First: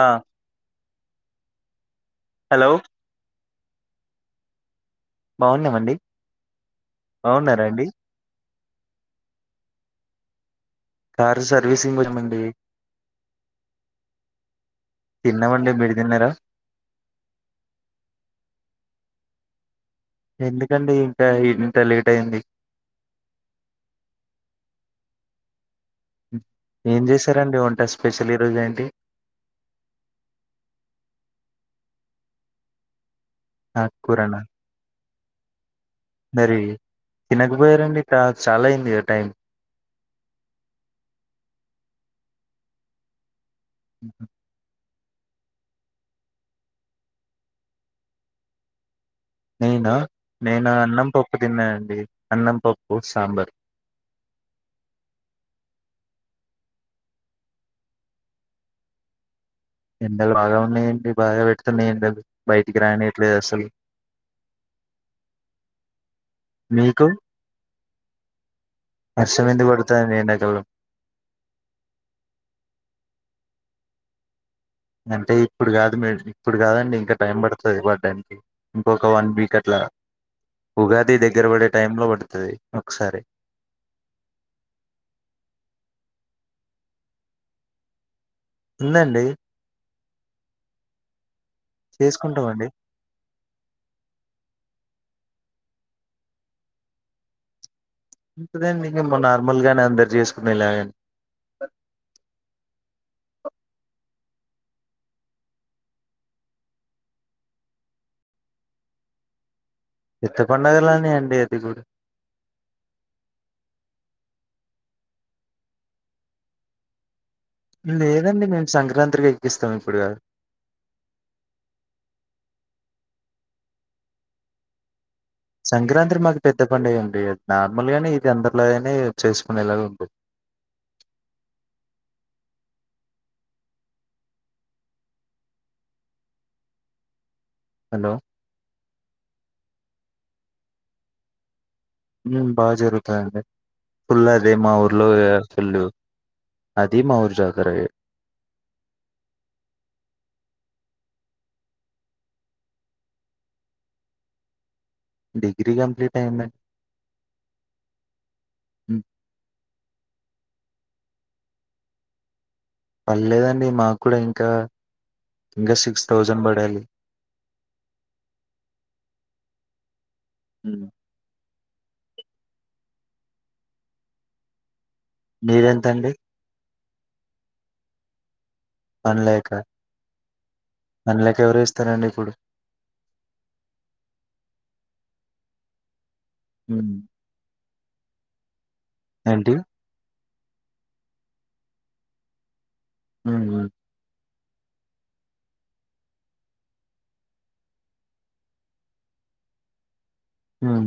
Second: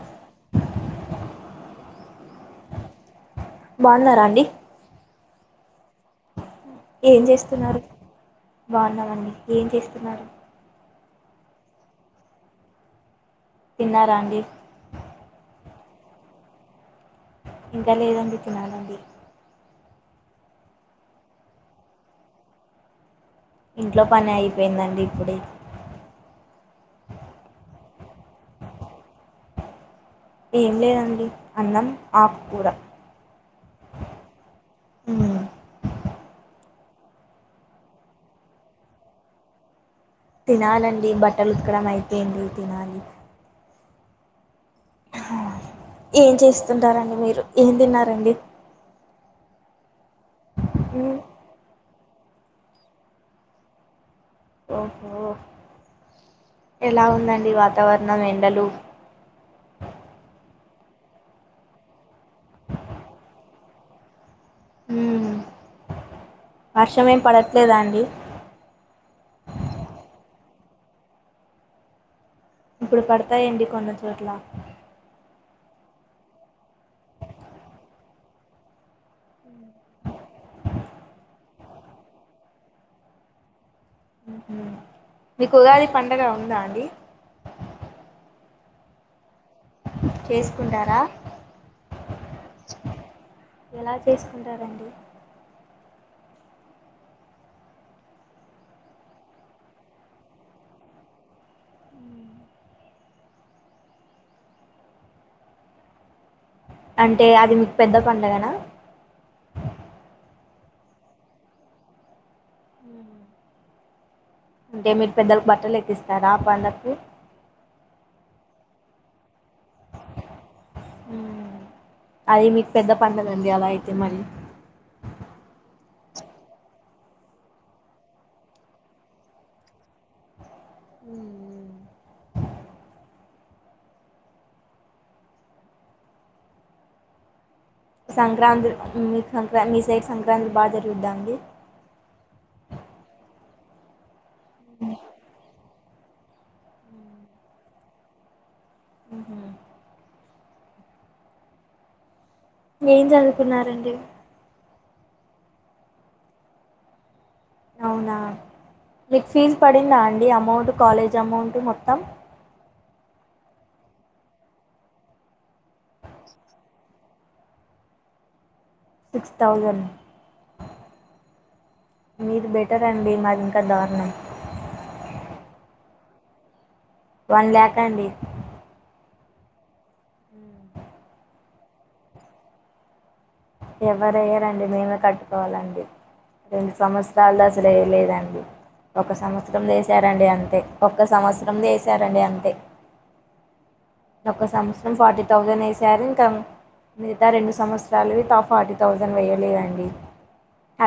ఆ హలో బావున్నారా అండి బావున్నాం అండి ఏం చేస్తున్నారు బావున్నామండి ఏం చేస్తున్నారు కారు సర్వీసింగ్ [inaudible] అండి తిన్నారా అండి డిన్నరా ఇంకా లేదండి తినాలండి ఎందుకండి ఇంకా ఇంత లేట్ అయ్యింది ఇంట్లో పని అయిపోయ్యిందండి ఇప్పుడే ఏం చేశారండి వంట స్పెషల్ ఈరోజు ఏంటి ఏం లేదండి అన్నం ఆక్కూర ఆక్కూర నా మరి తినకపోయారండి కా చాలా అయ్యింది గా టైం తినాలండి బట్టలు ఉతకడం అయిపోయింది తినాలి ఊహూ ఏం చేస్తుంటారండి మీరు ఏం తిన్నారండి నేనా నేనా అన్నం మ్మ్ పప్పు తిన్నాయండి అన్నం పప్పు సాంబర్ ఓహో ఎలా ఉందండి వాతావరణం ఎండలు ఎండలు బాగా ఉన్నాయండి బాగా పెడుతున్నాయి ఎండలు బయటికి రానియ్యట్లేదు అసలు ఊ మీకు వర్షం ఏం పడట్లేదా అండి వర్షం ఎందుకు పడుతాదండి ఎండాకాలం ఇప్పుడు పడతాయండి కొన్ని చోట్ల అంటే ఇప్పుడు కాదు మే ఇప్పుడు కాదండి ఇంకా టైం పడుతది పడ్డానికి ఇంకొక వన్ వీక్ అ ట్లా ఉగాది దగ్గర పడే టైం లో పడుతాది ఒకసారి ఊహూ మీకు ఉగాది పండగ ఉందా అండి ఉందండి చేసుకుంటారా చేసుకుంటామండి ఎలా చేసుకుంటారండి అదేఅండి మేము నార్మల్గా నే అందరు చేసుకునేలాగానె అ అంటే అది మీకు పెద్ద పండగనా పెద్ద పండుగలానే అండి అది కూడా అంటే మీరు పెద్దలకు బట్టలు ఎక్కిస్తారా ఆ పండక్కి లేదండి మేము సంక్రాంత్రికి ఎక్కిస్తాం ఇప్పుడు కాదు మ్ అది మీకు పెద్ద పండగండి అలా అయితే మళ్ళీ సంక్రాంత్రి మాకు పెద్ద పండుగ ఏంటి నార్మల్ గానే ఇది అందరిలాగానే చేసుకునేలాగా ఉంటది మ్ ఉమ్... హలో సంక్రాంతి మీ సంక్రా మీ సైడ్ సంక్రాంతి బా జరిగిద్దాండి మ్ బా జరుగుతాదండి ఫుల్ అదే మా ఊర్లో ఫుల్లు అదీ. మా ఊరి జాతరే మ్ హూమ్ ఏం చదువుకున్నారండి డిగ్రీ కంప్లీట్ అయిందం అవునా మీకు ఫీజ్ పడిందా అండి అమౌంట్ కాలేజ్ అమౌంట్ మొత్తం పర్లేదండి మాకు కూడా ఇంకా ఇంకా సిక్స్ థౌజండ్ పడాలి సిక్స్ థౌజండ్ మ్ మీది బెటర్ అండి మాదింకా దారుణం ఎంతండి వన్ ల్యాక్ అండి అనలేఖ అనలేక ఎవర ఇస్తారండి ఇప్పుడు ఎవరయ్యరండి మేమే కట్టుకోవాలండి రెండు హ్మ్. సంవత్సరాల్లో అసలే లేదండి ఒక ఏంటి? సంవత్సరం చేసారండి అంత ఒక్క సంవత్సరం చేసారండి అంతే హ ఒక సంవత్సరం ఫార్టీ థౌజండ్ వేసారు ఇంకా మిగతా రెండు సంవత్సరాలువి త ఫార్టీ థౌజండ్ వేయ్యలేదండి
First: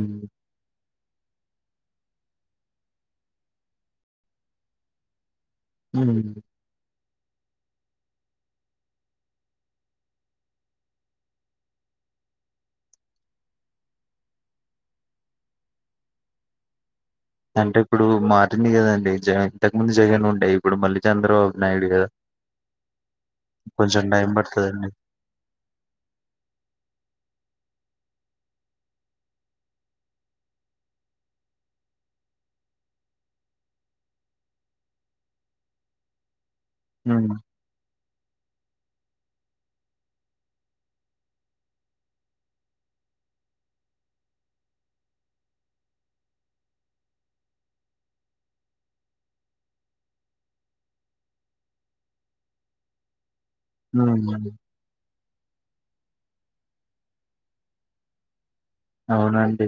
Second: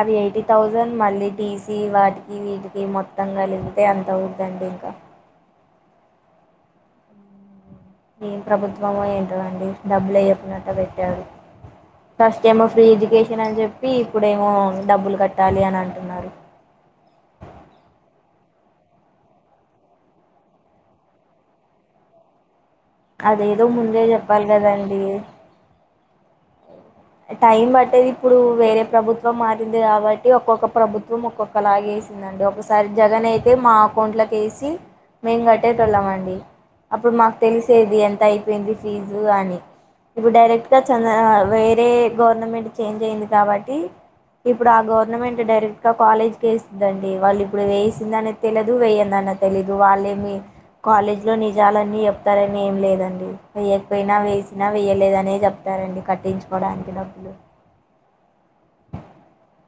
అవి ఎయిటీ థౌసండ్ మళ్ళీ టీసి వాటికి వీటికి మొత్తం కలిగపితే ఎంత అవ్వుద్దండి ఇంకా మ్ ఏం ప్రభుత్వమో ఏంటో అండి డబ్బులు అయ్యకునట్టా పెట్టాడు ఫస్ట్ ఏమ ఫ్రీ ఎడ్యుకేషన్ అని చెప్పి ఇప్పుడేమో డబ్బులు కట్టాలి అని అంటున్నారు అంటే ఇప్పుడు మారింది కదండి జ ఇంతకు మంది జగన్ ఉంటాయి ఇప్పుడు మళ్ళీ చంద్రబాబు నాయుడు కదా అదేదో ముందే కొంచెం టైం చెప్పాలి పడతదండి. కదండి టైం బట్టేది ఇప్పుడు వేరే ప్రభుత్వం మారింది కాబట్టి ఒక్కొక్క ప్రభుత్వం ఒక్కొక్కలాగే దండి ఒకసారి జగన్ అయితే మా అకౌంట్ లోకి వేసి మేము కట్టే టోళ్ళమండి అప్పుడు హ్మ్. మాకు తెలిసేది ఎంత అయి ఇది ఫీజు అని ఇప్పుడు డైరెక్ట్ గా [inaudible] అదే గవర్నమెంట్ చేంజ్ అయింది కాబట్టి ఇప్పుడు ఆ గవర్నమెంట్ డైరెక్ట్ గా కాలేజ్ కి వేసిదండి వాళ్ళు ఇప్పుడు వేసింద అనేది తెలిదు వేయందని తెలీదు వాళ్ళేమి కాలేజ్ లో నిజాలన్నీ చెప్తారని ఏం లేదండి వేయకపోయినా హ్మ్. వేసినా వేయలేదనే చెప్తారండి కట్టించుకోవడానికి డబ్బులు అవునండి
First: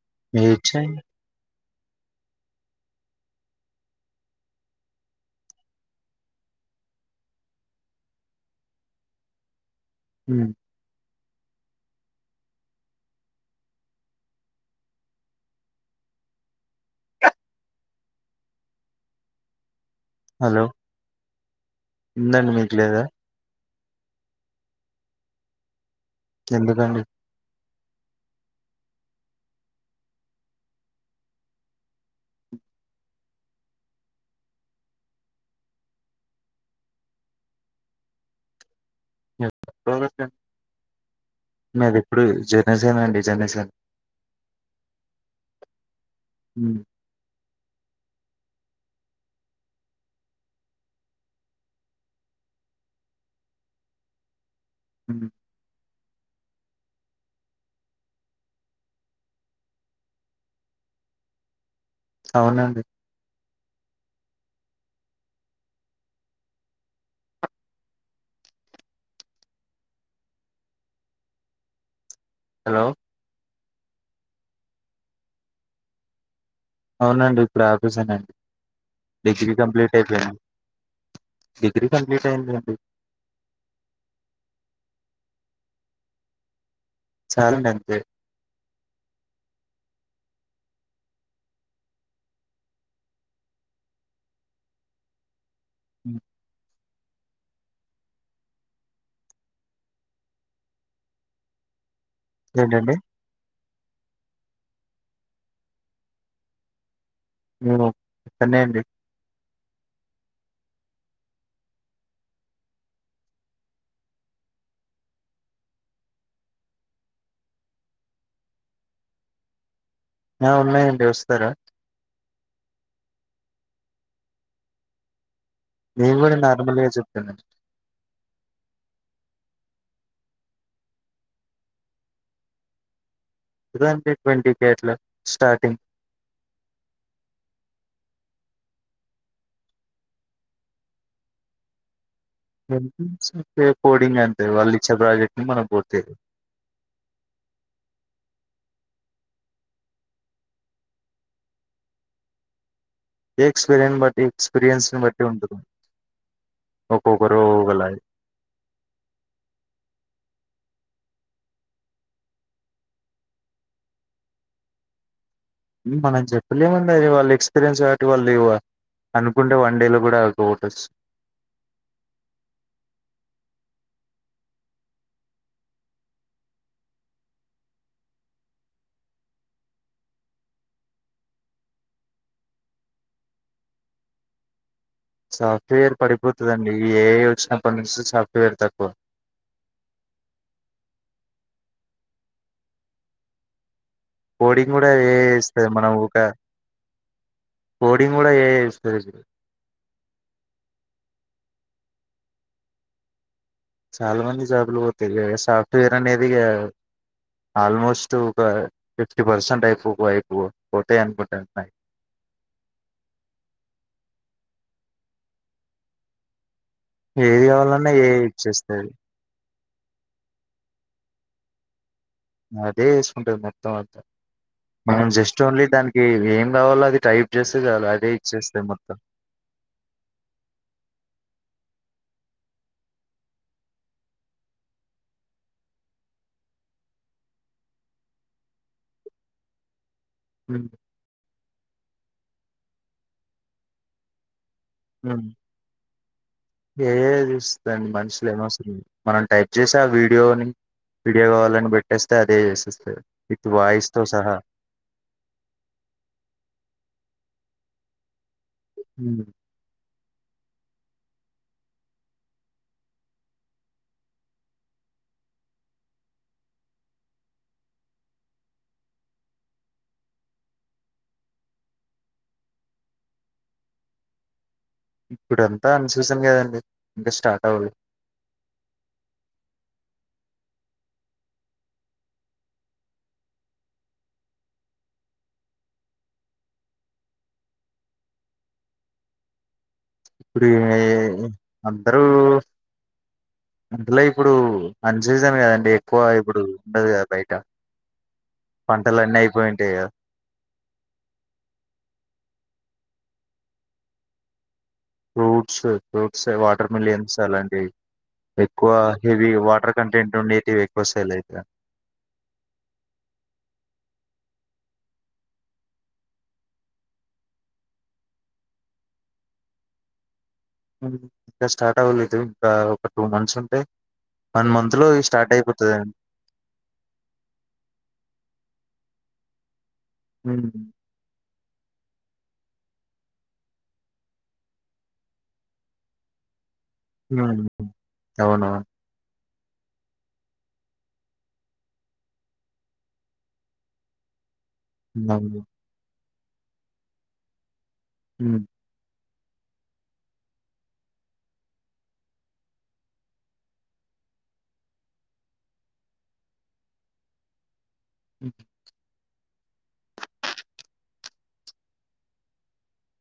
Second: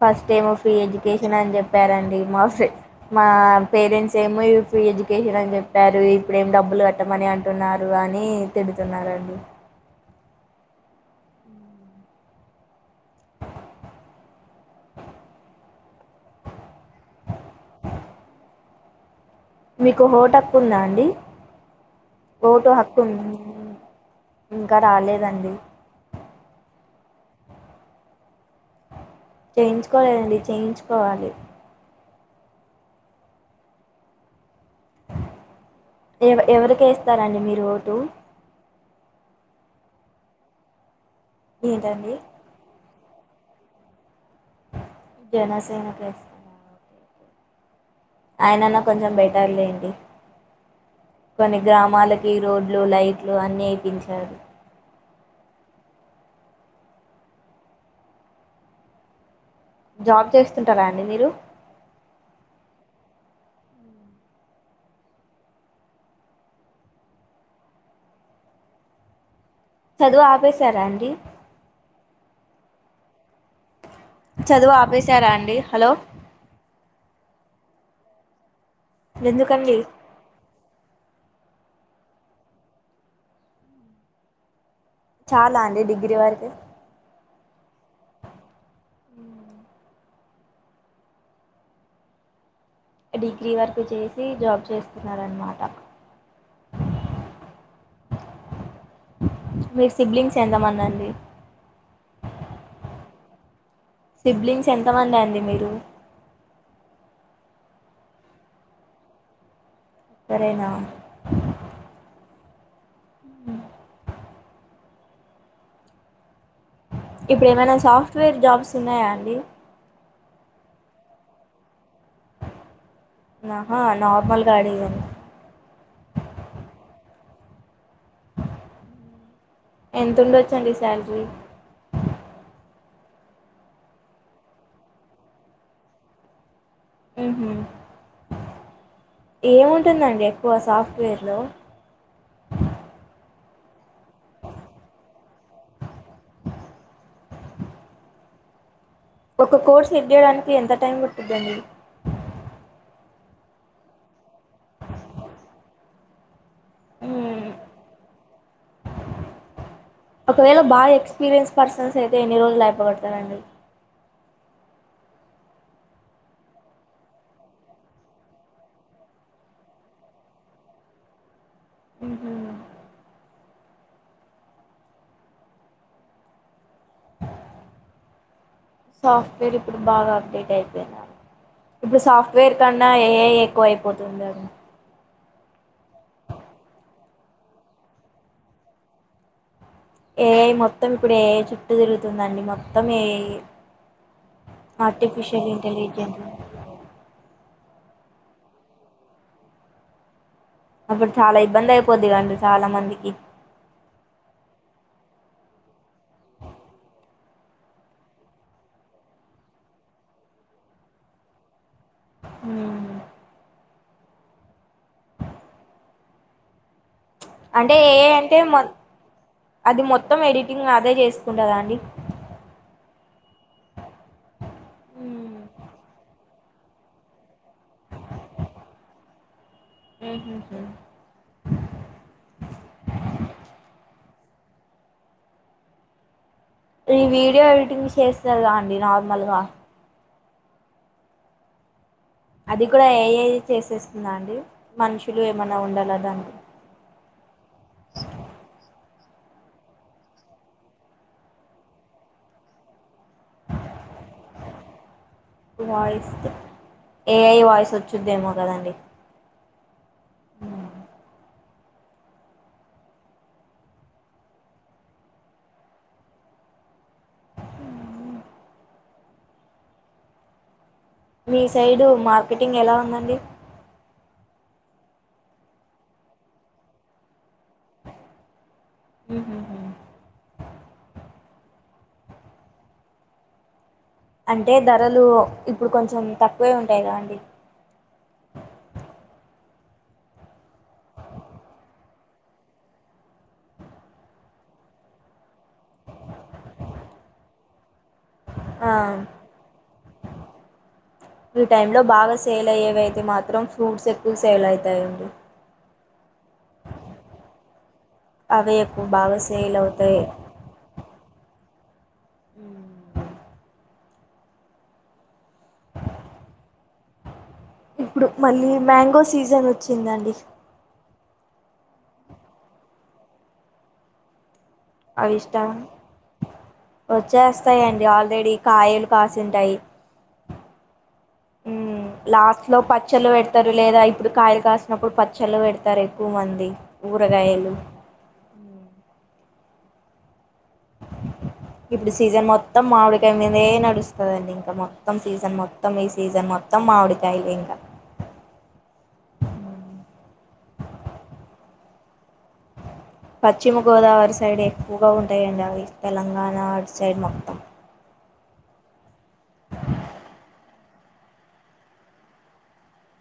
ఫస్ట్ ఏమ్ ఫ్రీ మీరిచ్చేయండి. ఎడ్యుకేషన్ అని చెప్పి చెప్పారండి మా మా పేరెంట్స్ ఏమో ఫ్రీ ఎడ్యుకేషన్ అని చెప్పారు ఇప్పుడు ఏం డబ్బు డబ్బులు కట్టమని అంటున్నారు అని తిడుతున్నడి హ మీకు హఓట హక్కు హలో! ఉందా అండి ఉందండి ఓటో మీకు హక్కు లేదా? ఉంద ఇంకా రాలేదండి ఎందుకండి చేయించుకోలేదండి చేయించుకోవాలి ఎవ ఎవరికేస్తారండి మీరు ఒకటు మీది ఏంటండి ఎప్పుడు జనేసేన అండి జనసా జనసేన కేస్త హ్మ్. ఆయనన్నా కొంచెం బెటర్ లేండి కొన్ని గ్రామాలకి రోడ్లు లైట్లు అన్నీ ఇపించారు అమ్ జాబ్ చేస్తుంటారా అండి మీరు అవునండి చదువు ఆపేశారా అండి హలో చదువు ఆపేశారా అండి హలో అవునండి ఇప్పుడు ఆఫెస్నండి డిగ్రీ ఎందుకండి కంప్లీట్ అయిపోయింది డిగ్రీ కంప్లీట్ అయియందిండి చాలా అండి డిగ్రీ వరకి చాలనంతే ఉమ్ డిగ్రీ వర్క్ చేసి జాబ్ చేస్తున్నార అన్నమాట అమ్ మీరు సిబ్లింగ్స్ ఎంతమన్నా అండి ఏంటండి సిబ్లింగ్స్ ఎంతమంది అండి మీరు ఉ చెన్నడి సరేనా ఇప్పుడు ఏమైనా సాఫ్ట్వేర్ జాబ్స్ ఉన్నాయా అండి ఆ ఉన్నాయండి వస్తారా నాహా నార్మల్ గా అడిగాను నీవుడు నార్మల్ గా చెబుతున్నా ఎంత ఉండొచ్చండి శాలరీ ట్వంటి ట్వంటీ కే అట్ల స్టార్టింగ్ అహమ్ ఏముంటుందండి ఎక్కువ సాఫ్ట్వేర్లో కోడింగ్ అంతే వాళ్ళు ఇచ్చే ప్రాజెక్ట్ ని మనం పోతాది ఒక కోర్సు ఎద్దేయడానికి ఎంత టైం పట్టిందండి ఎ ఎక్స్పీరి బట్టి ఎక్స్పీరియన్స్ ని బట్టి ఉంటదు ఒకక్కక్కరు మ్మ్. గల ఒకవేళ బాగా ఎక్స్పీరియన్స్ పర్సన్స్ అయితే ఎన్ని రోజులు అయిపోగడతారండి మనం చెప్పలేమంది అది వాళ్ళు ఎక్స్పీరియన్స్ కాబట్టి వాళ్ళు ఇవ్వ అనుకుంటే వన్ డేలో కూడాటస్ ఉహుమ్ సాఫ్ట్వేర్ ఇప్పుడు బాగా అప్డేట్ అయిపోనా ఇప్పుడు సాఫ్ట్వేర్ కన్నా ఏ ఎక్కువ అయిపోతుండ సాఫ్ట్వేర్ పడిపోతుందండి ఇప్పుడు ఏఐ ఏ వచ్చినప్పటి నుంచి సాఫ్ట్వేర్ తక్కువ ఏఐ మొత్తం ఇప్పుడు ఏఐ చుట్టూ తిరుగుతుందండి మొత్తం ఏ పోడింగ్ కూడా ఏస్తుంది మనం ఒక కోడింగ్ కూడా ఏఐ విస్తరించింది అప్పుడు చాలా ఇబ్బంది అయిపోద్ది కదండి చాలా మందికి చాలా మంది జాబ్ లు పోతాయి సాఫ్ట్వేర్ అనేది ఇగ ఆల్మోస్ట్ ఒక ఫిఫ్టీ పర్సెంట్ అయిపో అయిపో పోతాయి అనుకుంటాన్నాయి ఉమ్ ఏది అంటే కావాలన్నా ఏఐ అంటే ఇచ్చేస్తది అది మొత్తం ఎడిటింగ్ అదే చేసుకుంటదా అండి అదే చేసుకుంటది మొత్తం అంతా ఉమ్. ఏది కావాల్ల అది టైప్ చేస్తే చాలు అదే ఇచ్చేస్తే మొత్తం హ్మ్ హు ఈ వీడియో ఎడిటింగ్ చేస్తారుగా అండి నార్మల్గా హ్మ్ అది కూడా ఏఐ చేసేస్తుందా అండి మనుషులు ఏమైన ఉండాల దానికి ఏఐ చేస్తుంది మనుషులు ఏం అవసరం లేదు మనం టైప్ చేసి ఆ వీడియోని వీడియో కావాలని పెట్టేస్తే అదే చేసేస్తుంది విత్ వాయిస్ తో సహా వాయిస్ ఏఐ వాయిస్ వచ్చుద్దేమో కదండి ఉమ్. మీ సైడు మార్కెటింగ్ ఎలా ఉందండి ఇప్పుడంతా అన్ సీజన్ కదండి ఇంకా స్టార్ట్ అవ్వాలి హ్మ్ హు అంటే ధరలు ఇప్పుడు కొంచెం తక్కువే ఉంటాయి గా అండి ఇప్పుడు ఏం అందరూ అందులో ఇప్పుడు అన్ సీజన్ కదండి ఎక్కువ ఇప్పుడు ఉండదు కదా బయట పంటలు ఆ అన్నీ అయిపోయింటాయి ఈ టైమ్ లో బాగా సేల్ అయ్యేవి అయితే మాత్రం ఫ్రూట్స్ ఎక్కువ సేల్ అయి ఫ్రూట్స్ ఫ్రూట్స్ వాటర్ మిలియన్స్ అలాంటివి అవే ఎక్కువ బాగా హెవీ సేల్ వాటర్ అవుతాయి కంటెంట్ ఉండేవి ఎక్కువ సేల్ అయితాయి ఉమ్ ఇప్పుడు మళ్ళీ మ్యాంగో సీజన్ వచ్చిందండి ఇంకా స్టార్ట్ అవ్వలేదు ఇంకా ఒక టూ మంత్స్ ఉంటే వన్ మంత్ లో అవి స్టార్ట్ ఇష్టం అయిపోతదండి వచ్చేస్తాయండి ఆల్రెడీ కాయలు కాసింటాయి ఉమ్ ఉమ్ లాస్ట్ లో పచ్చళ్ళ పెడతారు లేదా ఇప్పుడు కాయలు కాసినప్పుడు పచ్చళ్ళు పెడతారు ఎక్కువ మంది ఊరగాయలు ఉమ్ అవునా ఇప్పుడు సీజన్ మొత్తం మామిడికాయ మీదే నడుస్తుదండి ఇం మొత్తం సీజన్ అవును మొత్తం ఈ సీజన్ మొత్తం మామిడికాయలే ఇంకా ఉమ్ పశ్చిమ గోదావరి సైడ్ ఎక్కువగా ఉంటాయండి అవి తెలంగాణ అట్ సైడ్ మొత్తం హ్